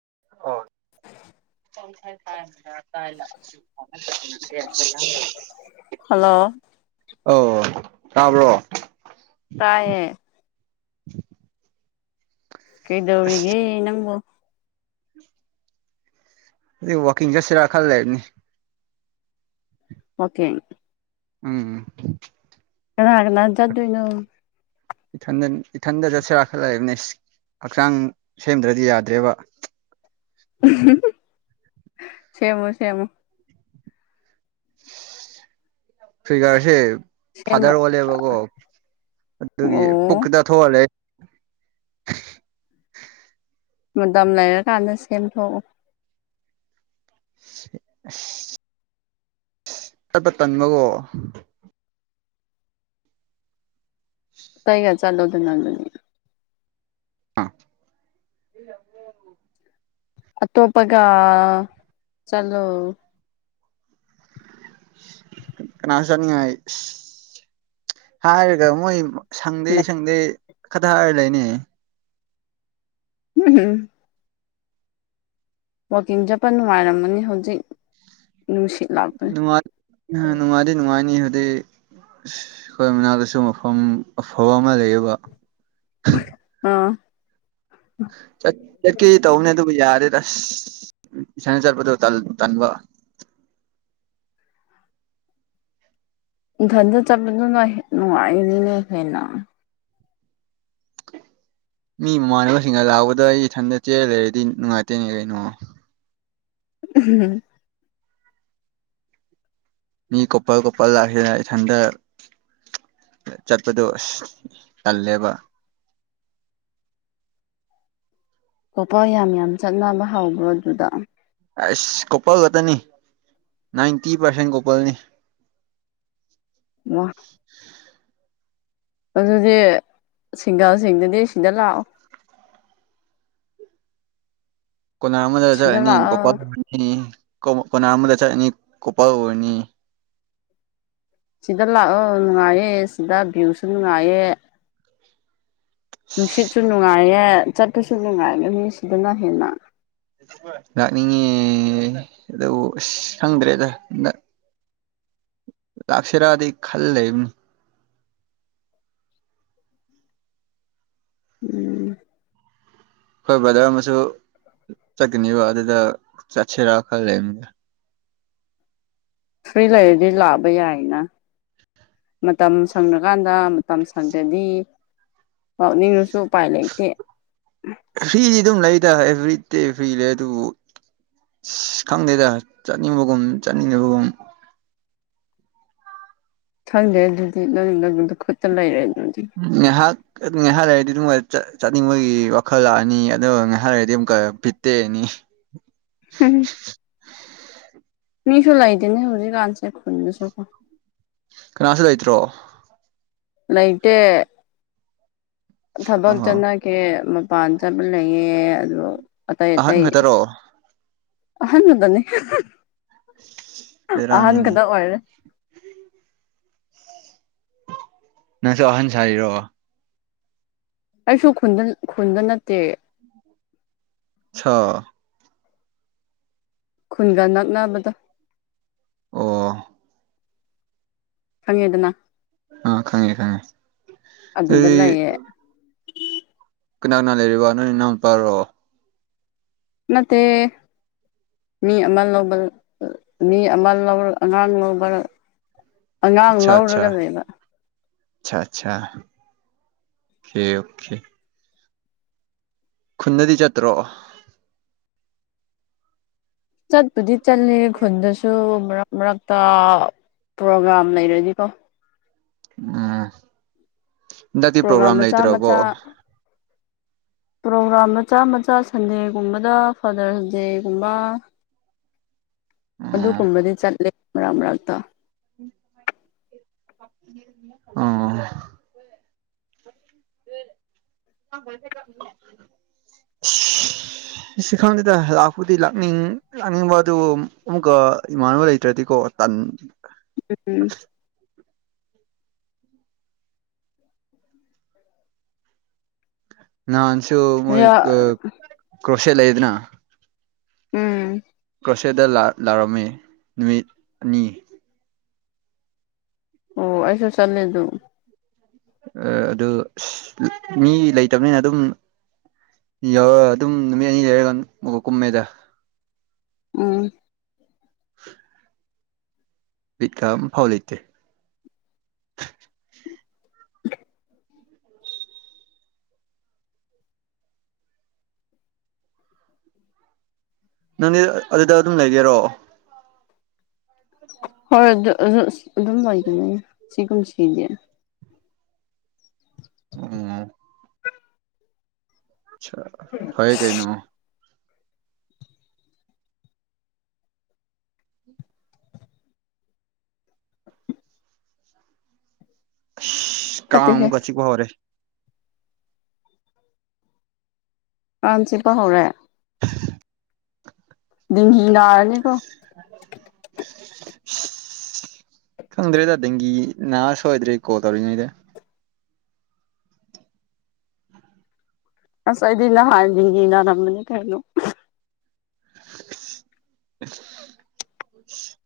ꯆ ꯀ ꯍꯜꯂꯣ ꯑ ꯇꯥꯕ꯭ꯔꯣ ꯇꯥꯏꯌꯦꯦ [unintelligible] ꯑꯁ ꯀꯩꯗꯧꯔꯤꯒ ꯅꯪꯕꯨ ꯋꯥꯣꯀꯤꯡ ꯆꯁ ꯔ ꯈꯔ ꯂꯩꯕꯅꯤ ꯑꯣꯀꯦ ꯎꯝ ꯀꯒꯅꯖꯗꯏꯅꯣ ꯏ ꯊꯟ ꯏ ꯊꯟꯗꯁꯦ ꯔꯈꯂꯅꯦ ꯍꯛꯆꯥꯡ ꯁꯦꯝꯗ꯭ꯔꯗꯤ ꯌꯥꯗ꯭ꯔꯦꯕ ꯁꯦꯝꯦꯃꯣ ꯁꯦꯃꯣ ꯊꯒꯁꯦ ꯁꯦꯝꯕ ꯐꯥꯗꯔ ꯑꯣꯜꯂꯦꯕꯀꯣ ꯑꯗꯨꯒꯤ ꯄꯨꯛ ꯑꯣ ꯈꯤꯗ ꯊꯣꯛꯍꯜꯂꯦ [unintelligible] ꯃꯇꯝ ꯂꯩꯔꯀꯥꯟꯗ ꯁꯦꯝꯊꯣꯛꯎ [unintelligible] ꯀꯠꯄ ꯇꯪꯕꯀꯣ ꯇꯥꯏꯒ ꯆꯜꯂꯣꯗ ꯑꯗꯨ ꯅꯅꯤ ꯑ [unintelligible] ꯑꯇꯣꯞꯄꯒ ꯆꯂꯣ ꯀꯅꯥ ꯆꯠꯅꯤꯡꯉꯥꯏ ꯍꯥꯏꯔꯒ ꯃꯣꯏ ꯁꯪꯗꯦ ꯁꯪꯗꯦ ꯈꯇ ꯍꯥꯏꯔ ꯂꯩꯅꯦ ꯍꯝ ꯋꯥꯛꯀꯤꯡ ꯆꯠꯄ ꯅꯨꯡꯉꯥꯏꯔꯝꯃꯅꯤ ꯍꯧꯖꯤꯛ ꯅꯨꯡꯁꯤꯠ ꯂꯥꯛꯄꯅꯦ ꯅꯨꯡ ꯅꯨꯡꯉꯔꯤ ꯅꯨꯡꯉꯥꯏꯅꯤ ꯑꯗꯤ ꯑꯩꯈꯣꯏ ꯃꯅꯥꯛꯇꯁꯨ ꯃꯐꯝ ꯑꯐꯕ ꯑꯃ ꯂꯩꯌꯦꯕ ꯑꯥ ꯆ ꯆꯠꯀꯤ ꯇꯧꯅꯦ ꯑꯗꯨꯕꯨ ꯌꯥꯔꯦ ꯇꯁ ꯏꯁꯅ ꯆꯠꯄꯗꯨ ꯇꯟꯕ ꯅꯊꯟꯗ ꯆꯠꯗꯨꯅ ꯍꯅꯨꯡꯉꯏꯅꯤꯅꯦ ꯍꯦꯅ ꯃꯤ ꯃꯃꯥꯟꯅꯕꯁꯤꯡꯒ ꯂꯥꯛꯕꯗ ꯑꯩ ꯏꯊꯟꯇ ꯆꯦꯔ ꯂꯩꯔꯗꯤ ꯅꯨꯡꯉꯥꯏꯇꯦꯅꯦ ꯀꯩꯅꯣ ꯎꯝ ꯃꯤ ꯀꯣꯄꯜ ꯀꯣꯄꯜ ꯂꯥꯛ ꯏꯊꯟꯗ ꯆꯠꯄꯗꯣ ꯑꯁ ꯇꯜꯂꯦꯕ ꯑꯣꯄ ꯌꯥꯝ ꯌꯥꯝ ꯆꯠꯅꯕ ꯍꯥꯎꯕ꯭ꯔꯣ ꯑꯗꯨꯗ ꯑꯁ ꯀꯣꯄꯜ ꯈꯛꯇꯅꯤ ꯅꯥꯏꯟꯇꯤ ꯄꯔꯁꯦꯟ ꯀꯣꯄꯜꯅꯤ [unintelligible] ꯋꯥ ꯑꯗꯨꯗꯤ ꯁꯤꯡꯒꯜꯁꯤꯡꯗꯗꯤ ꯁꯤꯗ ꯂꯥꯛꯑꯣ ꯀꯣꯅꯥ ꯑꯃꯗ ꯁꯤꯗ ꯆꯠꯂꯅꯤ ꯂꯥꯛꯑꯣ ꯒꯣꯄꯥꯜꯅꯤ [inaudible] ꯀ ꯀꯅꯥ ꯑ ꯑꯃꯗ ꯆꯅꯤ ꯀꯣꯄꯥꯅꯤ ꯁꯤꯗ ꯂꯥꯛꯑꯣ ꯅꯨꯡꯉꯥꯏꯌꯦ ꯁꯤꯗ ꯚ꯭ꯌꯨꯁꯨ ꯅꯨꯡꯉꯥꯏꯌꯦ ꯅꯨꯡꯁꯤꯠꯁꯨ ꯅꯨꯡꯉꯥꯏꯌꯦ ꯆꯠꯄꯁꯨ ꯅꯨꯡꯉꯥꯏꯒꯅꯤ ꯁꯤꯗꯅ ꯍꯦꯟꯅ ꯂꯥꯛꯅꯤꯡꯉꯦ ꯑꯗꯨ ꯑꯁ ꯈꯪꯗ꯭ꯔꯦꯗ ꯂꯁꯔꯗꯤ ꯈꯜ ꯂꯩꯅꯤ ꯎꯝ ꯍꯣꯏ ꯕꯗꯔ ꯑꯃꯁꯨ ꯆꯠꯀꯅꯤꯕ ꯑꯗꯨꯗ ꯆꯠꯁꯤꯔꯥ ꯈꯔ ꯂꯩꯔꯝꯗ ꯐꯔꯤ ꯂꯩꯗꯤ ꯂꯕ ꯌꯥꯏꯅ ꯃꯇꯝ ꯁꯪꯅꯀꯥꯟꯗ ꯃꯇꯝ ꯁꯪꯗ꯭ꯔꯗꯤ ꯄꯥꯛꯅꯤꯡꯅꯁꯨ ꯄꯥꯏ ꯂꯩꯇꯦ ꯐ꯭ꯔꯤꯗꯤ ꯑꯗꯨꯝ ꯂꯩꯗ ꯑꯦꯚ꯭ꯔꯤꯗꯦꯚ꯭ꯔꯤ ꯂꯩ ꯑꯗꯨꯕꯨ ꯑ ꯈꯪꯗꯦꯗ ꯆꯠꯅꯤꯡꯕꯒꯨꯝ ꯆꯠꯅꯤꯡꯗꯕꯒꯨꯝ ꯈꯪꯗꯦ ꯑꯗꯨꯗꯤ ꯅꯪ ꯅꯪꯗ ꯈꯨꯠꯇ ꯂꯩꯔꯦꯅꯦ ꯅꯅꯤꯍꯥꯛꯅꯤꯍꯥ ꯍꯥꯏꯗꯔ ꯆꯠꯅꯤꯡꯕꯒꯤ ꯋꯥꯈꯜ ꯂꯥꯛꯑꯅꯤ ꯑꯗꯨꯒ ꯉꯥꯏꯍ ꯍꯥꯏꯔꯒꯗꯤ ꯑꯃꯨꯛꯀ ꯄꯤꯠꯇꯦꯅꯤ ꯎꯝ ꯃꯤꯁꯨꯣꯂꯥꯏꯗꯅꯦ ꯍꯧꯖꯤꯛ ꯀꯥꯟ ꯆꯦ ꯈꯣꯟꯗꯁꯨꯀꯣ ꯀꯅꯥꯁꯨ ꯂꯩꯇ꯭ꯔꯣ ꯅꯥꯏꯇ ꯊꯕꯛ ꯑꯣ ꯆꯠꯅꯈꯤꯦ ꯃꯄꯥꯟ ꯆꯠꯄ ꯂꯩꯌꯦꯦ ꯑꯗꯨ ꯑꯇꯩ ꯑꯍꯟ ꯑꯇꯩꯇꯩ ꯈꯛꯇꯔꯣ ꯑꯍꯅꯗꯅꯤ ꯑꯍꯥꯟ ꯕꯦꯔꯥꯅꯤꯅꯦ ꯀꯗ ꯑꯣꯏꯔ ꯅꯪꯁꯨ ꯑꯍꯟ ꯁꯥꯏꯔꯣ ꯑꯩꯁꯨ ꯈꯨꯟꯗ ꯈꯨꯟꯗ ꯅꯠꯇꯦ ꯆ [unintelligible] ꯈꯨꯟꯒ ꯅꯛꯅꯕꯗꯣ ꯑꯣ ꯐꯉꯦꯗꯅ ꯑ ꯈꯪꯉꯦ ꯈꯪꯉꯦ ꯑꯗꯨꯗꯂꯑꯦ ꯀꯅꯥꯅꯥ ꯂꯩꯔꯤꯕ ꯅ ꯏ ꯅꯝ ꯄꯥꯔꯣ ꯅꯇ ꯃꯤ ꯑꯃ ꯂꯧꯕ ꯃꯤ ꯑꯃ ꯂꯧꯔ ꯑꯉꯥꯡ ꯂꯧꯕ ꯑꯉꯥꯡ ꯂꯧꯔꯒꯅꯦꯅ ꯑꯆꯥ ꯑꯆꯥꯦ ꯑꯣꯦ ꯈꯨꯟꯗꯗꯤ ꯆꯠꯇ꯭ꯔꯣ ꯆꯠꯕꯨꯗꯤ ꯆꯠꯂ ꯈꯣꯟꯗꯁꯨ ꯃꯔꯛꯇ ꯄ꯭ꯔꯣꯒꯥ꯭ꯔꯥꯝ ꯂꯩꯔꯅꯤꯀꯣ ꯎꯝ ꯏ ꯅꯗꯤ ꯄ꯭ꯔꯣꯒ꯭ꯔꯥꯝ ꯄꯣꯒ꯭ꯔꯝ ꯃꯆꯥ ꯂꯩꯇ꯭ꯔꯣꯕꯣ ꯃꯆꯥ [inaudible] ꯄ꯭ꯔꯣꯒ꯭ꯔꯥꯝ ꯃꯆꯥ ꯃꯆꯥ ꯁꯟꯗꯦꯒꯨꯝꯕꯗ ꯐꯥꯗꯔꯁ ꯗꯦꯒꯨꯝꯕ ꯎꯝ ꯑꯗꯨꯒꯨꯝꯕꯗꯤ ꯆꯠꯂꯦ ꯃꯔꯛ ꯃꯔꯛꯇ ꯑꯥ ꯐꯁ ꯈꯪꯗꯦꯗ ꯂꯥꯛꯄꯨꯗꯤ ꯂꯥꯛꯅꯤꯡ ꯂꯥꯛꯅꯤꯡꯕ ꯑꯗꯨ ꯑꯃꯨꯛꯀ ꯏꯃꯥꯟꯅꯕ ꯂꯩꯇ꯭ꯔꯗꯤꯀꯣ ꯃ ꯇꯥꯟ ꯎꯝ ꯅꯍꯥꯟꯁꯨ ꯃꯣꯏ ꯀ꯭ꯔꯣꯁꯦꯠ ꯂꯩꯗꯅ ꯎꯝ ꯀ꯭ꯔꯣꯁꯦꯗ ꯂꯥ ꯂꯥꯎꯔꯝꯃꯤ ꯅꯨꯃꯤꯠ ꯑꯅꯤ ꯑꯣ ꯑꯁꯥ ꯆꯠꯂꯦ ꯗꯨꯝ ꯑꯗꯨ ꯑꯁ ꯃꯤ ꯂꯩꯇꯝꯅꯤꯅ ꯑꯗꯨꯝ ꯌꯧꯔ ꯑꯗꯨꯝ ꯅꯨꯃꯤꯠ ꯑꯅꯤ ꯂꯩꯔꯒ ꯀꯨꯝꯃꯦꯗ ꯎꯝ [inaudible] ꯕꯤꯠꯀ ꯑꯝꯐꯥꯎ ꯂꯩꯇꯦ [inaudible] ꯅꯪꯗꯤ ꯑꯗꯨꯗ ꯑꯗꯨꯝ ꯂꯩꯒꯦꯔꯣ ꯍꯣꯏ ꯑꯗꯨ ꯑꯗꯨꯝ ꯂꯏꯒꯅꯤ ꯁꯤꯒꯨꯝ ꯁꯤꯗꯤ ꯎꯝ ꯐꯌꯦ ꯀꯩꯅꯣ ꯀꯥ ꯐꯠꯇꯦꯍꯦ ꯑꯃꯨꯛꯀ ꯆꯤꯛꯄ ꯍꯧꯔꯦ ꯀꯥꯡ ꯆꯤꯞꯄ ꯍꯧꯔꯦ ꯗꯤꯡꯒꯤ ꯅꯥꯔꯔꯤꯅꯤꯀꯣ [inaudible] ꯈꯪꯗꯔꯦꯗ ꯗꯦꯡꯒꯤ ꯅꯥꯁꯨꯣꯏꯗ꯭ꯔꯤ ꯀꯣꯜ ꯇꯧꯔꯤꯉꯗꯦ ꯑꯁꯗꯤ ꯅ ꯍꯥꯥꯟ ꯗꯤꯡꯒꯤ ꯅꯥꯔꯝꯕꯅꯤ ꯀꯩꯅꯣ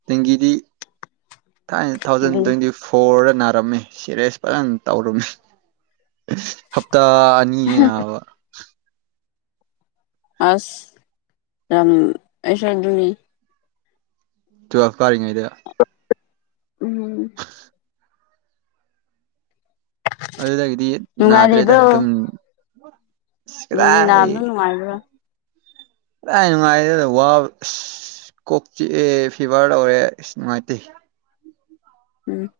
ꯇꯤꯡꯒꯤꯗꯤ ꯊꯥꯏꯅ ꯊꯥꯎꯖꯟ ꯇ꯭ꯋꯦꯟꯇꯤ ꯐꯣꯔꯗ ꯅꯥꯔꯝꯃꯤ ꯁꯦꯔꯦꯁ ꯐꯖꯅ ꯇꯧꯔꯝꯃꯤ ꯍꯞꯇꯥ ꯑꯅꯤꯌꯦ ꯑꯕ ꯑꯁ ꯌꯥꯝ ꯑꯩꯁꯨ ꯑꯗꯨꯅꯤ ꯇꯋꯦꯜ ꯀꯥꯔꯤ ꯉꯩꯏ ꯗ ꯎꯝ ꯑꯗꯨꯗꯒꯤꯗꯤ ꯅꯥꯗ꯭ꯔꯦꯗ ꯑꯗꯨꯝ ꯗꯤꯡꯒꯤ ꯅꯥꯕꯗꯨ ꯅꯨꯡꯉꯥꯏꯕ꯭ꯔꯥ ꯀꯔꯥꯏ ꯅꯨꯡꯉꯥꯏꯒꯗꯔ꯭ ꯋꯥ ꯑꯁ ꯀꯣꯛ ꯆꯤꯛꯦ ꯐꯤꯚꯔ ꯂꯧꯔꯦ ꯑꯁ ꯅꯨꯡꯉꯥꯏꯇꯦ ꯎꯝ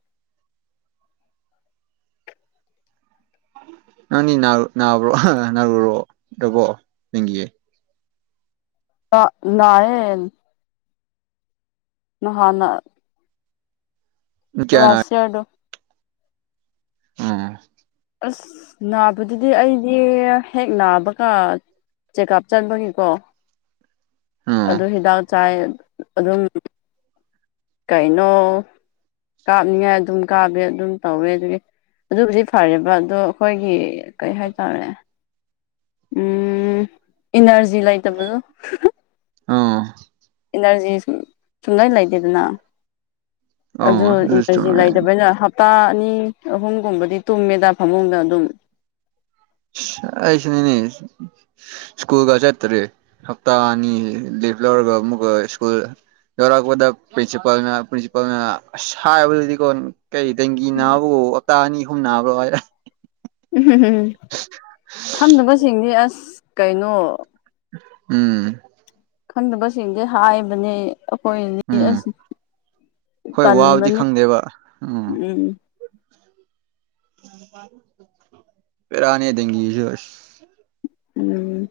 ꯅꯪꯅꯤꯅꯥ ꯅꯥꯕ꯭ꯔꯣ ꯅꯥꯔꯨꯔꯣ ꯗꯨꯒꯣ ꯗꯤꯡꯒꯤ ꯑ ꯅꯥꯌꯦꯟ ꯅꯍꯥꯟꯅ ꯀꯌꯥ ꯋꯥꯁꯌꯥꯔꯗꯣ ꯎꯝ ꯑꯁ ꯅꯥꯕꯗꯨꯗꯤ ꯑꯩꯗꯤ ꯍꯦꯛ ꯅꯥꯕꯒ ꯆꯦꯛꯑꯞ ꯆꯟꯕꯒꯤꯀꯣ ꯑꯣ ꯑꯗꯨ ꯍꯤꯗꯥꯛ ꯆꯥꯏ ꯑꯗꯨꯝ ꯀꯩꯅꯣ ꯀꯥꯞꯅꯤꯡꯉꯥꯏ ꯑꯗꯨꯝ ꯀꯥꯞꯕ ꯑꯗꯨꯝ ꯇꯧꯋꯦ ꯑꯗꯨꯒꯤ ꯑꯗꯨꯕꯨꯗꯤ ꯐꯔꯦꯕ ꯑꯗꯣ ꯑꯈꯣꯏꯒꯤ ꯀꯩ ꯍꯥꯏꯇꯥꯔꯦ ꯎꯝ ꯏꯅꯔꯖꯤ ꯂꯩꯇꯕꯜ ꯑꯣ ꯏꯅꯔꯖꯤ ꯁꯨꯝ ꯁꯨꯡꯂꯩ ꯂꯩꯇꯦꯗꯅ ꯑꯣ ꯑꯗꯨ ꯑꯗꯨꯁꯨ ꯏꯅꯔꯖꯤ ꯆꯨꯝꯃꯦ ꯂꯩꯇꯕꯅ ꯍꯞ ꯇꯥ ꯑꯅꯤ ꯑꯍꯨꯝꯒꯨꯝꯕꯗꯤ ꯇꯨꯝꯃꯦꯗ ꯐꯃꯨꯡꯗ ꯑꯗꯨꯝ ꯑꯩꯁꯨꯅꯤꯅꯦ ꯁ꯭ꯀꯨꯜꯒ ꯆꯠꯇ꯭ꯔꯦ ꯍꯞꯇꯥ ꯑꯅꯤ ꯂꯤꯞ ꯂꯧꯔꯒ ꯑꯃꯨꯛ ꯁ꯭ꯀꯨꯜ ꯌꯧꯔꯛꯄꯗ ꯄ꯭ꯔꯤꯟꯁꯤꯄꯥꯜꯅ ꯄ꯭ꯔꯤꯟꯁꯤꯄꯥꯜꯅ ꯑꯁ ꯍꯥꯏꯕꯗꯨꯗꯤ ꯀꯣ ꯀꯩ ꯗꯦꯡꯒꯤꯅꯥꯕꯎ ꯇ ꯑꯅꯤ ꯍꯨꯝ ꯅꯥꯕꯔꯣ ꯍꯥꯏꯔ ꯎꯝ ꯎꯝ ꯈꯪꯗꯕꯁꯤꯡꯗꯤ ꯑꯁ ꯀꯩꯅꯣ ꯎꯝ ꯈꯪꯗꯕꯁꯤꯡꯗꯤ ꯍꯥꯏꯕꯅꯦ ꯈꯣꯏꯅꯤ ꯎꯝ ꯍꯣꯏ ꯋꯥꯕꯗꯤ ꯀꯟꯕꯅꯤ ꯈꯪꯗꯦꯕ ꯎꯝ ꯐꯔ ꯑꯅꯦ ꯗꯒꯦꯁꯨꯕꯁ ꯎꯝ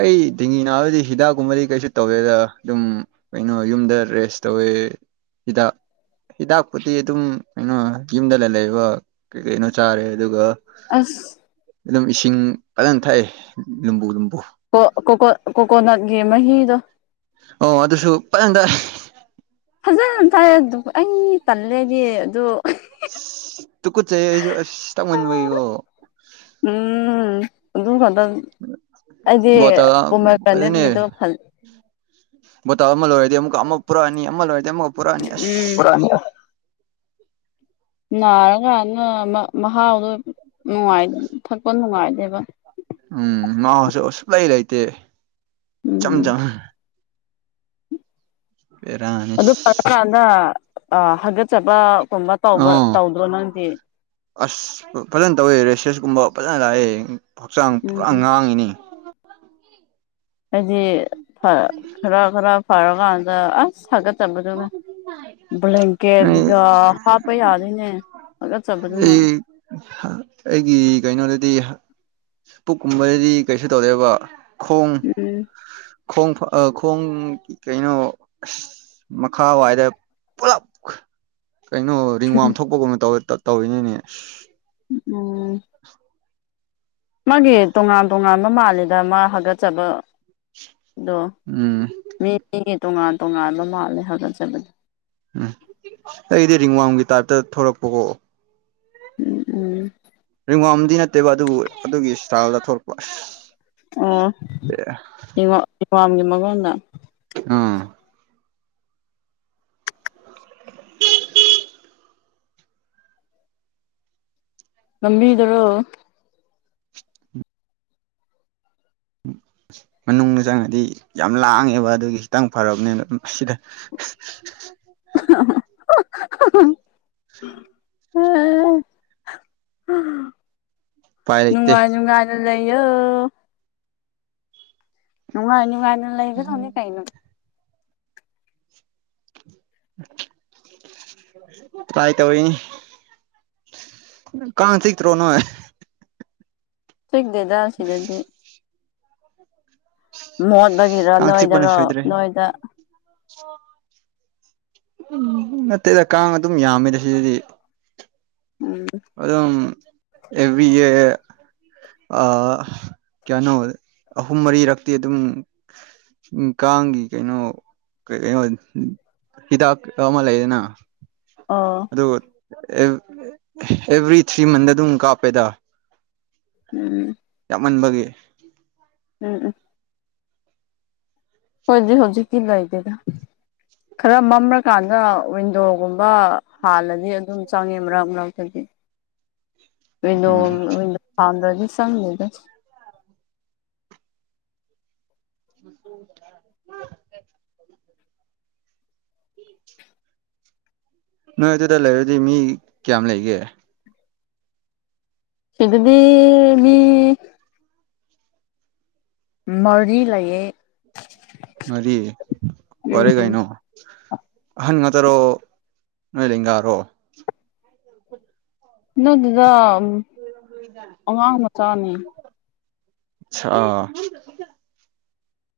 ꯑꯩ ꯗꯦꯡꯒꯤ ꯅꯥꯕꯗꯤ ꯍꯤꯗꯥꯛꯀꯨꯝꯕꯗꯤ ꯀꯩꯁꯨ ꯇꯧꯋꯦꯗ ꯑꯗꯨꯝ ꯀꯩꯅꯣ ꯌꯨꯝꯗ ꯔꯦꯁ ꯇꯧꯋꯦ ꯏꯗ ꯍꯤꯗꯥꯛꯄꯨꯗꯤꯤ ꯑꯗꯨꯝ ꯀꯩꯅꯣ ꯌꯨꯝꯗꯅ ꯂꯩꯕ ꯀꯩ ꯀꯩꯅꯣ ꯆꯥꯔꯦ ꯑꯗꯨꯒ ꯑꯁ ꯑꯗꯨꯝ ꯏꯁꯤꯡ ꯐꯖꯪ ꯊꯛꯑꯦ ꯂꯨꯝꯕꯨ ꯂꯨꯝꯕꯨ ꯀ ꯀꯣꯀꯣ ꯀꯣꯀꯣꯅꯠꯒꯤ ꯃꯍꯗ ꯑꯣ ꯑꯗꯨꯁꯨ ꯐ ꯇꯦ ꯐꯖ ꯇꯥꯏ ꯑꯗꯨ ꯑꯩ ꯇꯜꯂꯦꯗꯤ ꯑꯗꯨ ꯇꯨ ꯀ ꯆꯁꯨ ꯑꯁ ꯃꯟꯕ ꯎꯝ ꯑꯗꯨ ꯈꯗ ꯑꯩꯗꯤ ꯕꯣꯇꯜ ꯄꯃ ꯀꯅꯦꯠꯒꯤꯗꯣ ꯐꯜꯂꯤ ꯑꯊ ꯑꯜ ꯑꯣꯏꯗꯤ ꯑꯨꯛ ꯑꯛ ꯄꯨꯔꯥꯅꯤ ꯑꯃꯜ ꯑꯣꯏ ꯑꯃꯛ ꯄꯨꯔꯥꯅꯤ ꯑꯁ ꯎꯝ [unintelligible] ꯅꯥꯔꯀꯥꯟꯅ ꯃꯍꯥꯎꯗꯣ ꯅꯨꯡꯉꯥꯏ ꯊꯛꯄ ꯅꯨꯡꯉꯥꯏꯗꯦꯕ ꯎꯝ ꯉꯁꯨ ꯑ ꯁꯛꯂꯩ ꯂꯩꯇꯦ ꯏꯆꯝ ꯎꯝ ꯆꯝ ꯕꯦꯔꯥꯅꯤ ꯑꯗꯨ ꯄꯥꯅ ꯍꯥꯒꯠꯆꯕ ꯎ ꯑꯁ ꯐꯖꯅ ꯇꯧꯋꯦ ꯔꯦꯁꯦꯁꯀꯨꯝꯕ ꯐꯖꯅ ꯂꯥꯛꯑꯦ ꯍꯛꯆꯥꯡ ꯄꯨꯔꯥ ꯎꯝ ꯉꯥꯡꯉꯤꯅꯤ ꯍꯥꯏꯗꯤ ꯈꯔ ꯈꯔ ꯐꯔꯀꯥꯟꯗ ꯑꯁ ꯊꯛꯒ ꯆꯠꯂꯗ ꯑꯩ ꯕ꯭ꯂꯦꯟꯀꯦꯠꯒ ꯍꯥꯞꯄ ꯌꯥꯗꯅꯦ ꯑꯣ ꯆꯕ ꯑꯗꯨꯅ ꯑꯩ ꯑꯩꯒꯤ ꯀꯩꯅꯣꯗꯗꯤ ꯄꯨꯛꯀꯨꯝꯕꯗꯗꯤ ꯀꯩꯁꯨ ꯇꯧꯔꯦꯕ ꯈꯣꯡ ꯎꯝ ꯈꯣꯡ ꯈꯣꯡ ꯀꯩꯅꯣ ꯃꯈꯥ ꯋꯥꯏꯗ ꯄꯨꯂꯞ ꯀꯩꯅꯣ ꯔꯤꯡ ꯋꯥꯝ ꯊꯣꯛꯄꯒꯨꯝꯕ ꯇꯧꯋꯦ ꯇꯧꯏꯅꯦꯅꯦ ꯑꯁ ꯎꯝ [unintelligible] ꯃꯥꯒꯤ ꯇꯣꯉꯥꯟ ꯇꯣꯉꯥꯟꯕ ꯃꯥꯜꯂꯤꯗ ꯃꯥ ꯍꯥꯀꯠꯆꯕ ꯑꯗꯣ ꯎꯝ ꯃꯤ ꯃꯤꯒꯤ ꯇꯣꯉꯥꯟ ꯇꯣꯉꯥꯟꯕ ꯃꯥꯜꯂꯦ ꯍꯥꯒꯠꯆꯕꯅꯦ ꯎꯝ ꯑꯩꯗꯤ ꯔꯤꯡꯋꯥꯡꯒꯤ ꯇꯥꯏꯞꯇ ꯊꯂꯛꯄꯀꯣ ꯎꯝ ꯎꯝ ꯔꯤꯡꯋꯥꯝꯗꯤ ꯅꯠꯇꯦꯕ ꯑꯗꯨꯕꯨ ꯑꯗꯨꯒꯤ ꯏꯁꯇꯥꯏꯜꯗ ꯊꯣꯛꯂꯛꯄ ꯑꯣ ꯍꯋꯥꯝꯒꯤ ꯃꯒꯣꯟꯗ ꯑꯥ ꯉꯝꯕꯤꯗꯔꯣ ꯎꯝ ꯃꯅꯨꯡꯗ ꯆꯪꯉꯗꯤ ꯌꯥꯝ ꯂꯥꯡꯉꯦꯕ ꯑꯗꯨꯒꯤ ꯈꯤꯇꯪ ꯐꯔꯕꯅꯤꯅ ꯑꯁꯤꯗ [unintelligible] [unintelligible] ꯎꯄꯥꯏ ꯂꯩꯇꯦ ꯅꯨꯡꯉꯥꯏ ꯅꯨꯡꯉꯥꯏꯅ ꯂꯩ ꯑ ꯅꯉ ꯑꯩꯅ ꯀꯥꯏꯅ ꯂꯩꯥꯏ ꯊꯣꯅꯤ ꯀꯥꯏꯩꯅꯣ ꯇꯥꯏ ꯇ ꯑꯣꯏꯅꯤ ꯀꯥꯟ ꯊ ꯇ꯭ꯔꯣꯅꯦ ꯁꯒꯗꯦꯗ ꯁꯤꯗꯗꯤ ꯃꯣꯠꯕꯒꯤꯔꯣ ꯅꯣꯏꯗꯔꯣ ꯅꯣꯏꯗ ꯑꯣ ꯎꯝ ꯅꯠꯇꯦꯗ ꯀꯥꯡ ꯑꯗꯨꯝ ꯌꯥꯝꯃꯦꯗ ꯁꯤꯗꯗꯤ ꯎꯝ ꯑꯗꯨ ꯑꯦꯐꯕꯤꯤ ꯑꯦ ꯀꯌꯥꯩꯅꯣ ꯑꯍꯨꯝ ꯃꯔꯤꯔꯛꯇꯤ ꯑꯗꯨꯝ ꯎ ꯀꯥꯟꯒꯤ ꯀꯩꯅꯣ ꯀꯩꯅꯣ ꯏꯗ ꯑꯃ ꯑꯃ ꯂꯩꯗꯦꯅ ꯑꯥ ꯑꯦꯚ꯭ꯔꯤ ꯊ꯭ꯔꯤ ꯃꯟ ꯑꯗꯨꯝ ꯀꯥꯞꯄꯦꯗ ꯎꯝ ꯃꯟꯕꯒꯦ ꯎꯝ ꯎꯝ ꯍꯧꯖꯤ ꯍꯧꯖꯤ ꯀ ꯂꯏꯗꯦꯒ ꯈꯔ ꯃꯝꯔꯀꯥꯟꯗ ꯋꯤꯟꯗꯣꯒꯨꯝꯕ ꯍꯥꯜꯂꯗꯤ ꯑꯗꯨꯝ ꯆꯪꯉꯦ ꯃꯔꯛ ꯃꯔꯛꯇꯗꯤ [unintelligible] ꯎꯝ ꯗꯣ ꯐꯗꯅꯤ ꯆꯪꯅꯤꯗ [unintelligible] ꯅꯣꯏ ꯑꯗꯨꯗ ꯂꯩꯔꯗꯤ ꯃꯤ ꯀꯌꯥꯝ ꯂꯩꯒꯦ ꯁꯤꯗꯗꯤ ꯃꯤ ꯃꯔꯤ ꯂꯩꯌꯦ ꯃꯔꯤ ꯐꯔꯦ ꯎꯝ ꯀꯥꯏꯅꯣ ꯍꯪ ꯉ ꯇꯔꯣ ꯅꯣꯏꯣꯏꯜꯂꯤꯒꯔꯣ ꯅ ꯑꯗꯨꯗ [unintelligible] ꯑꯆꯥ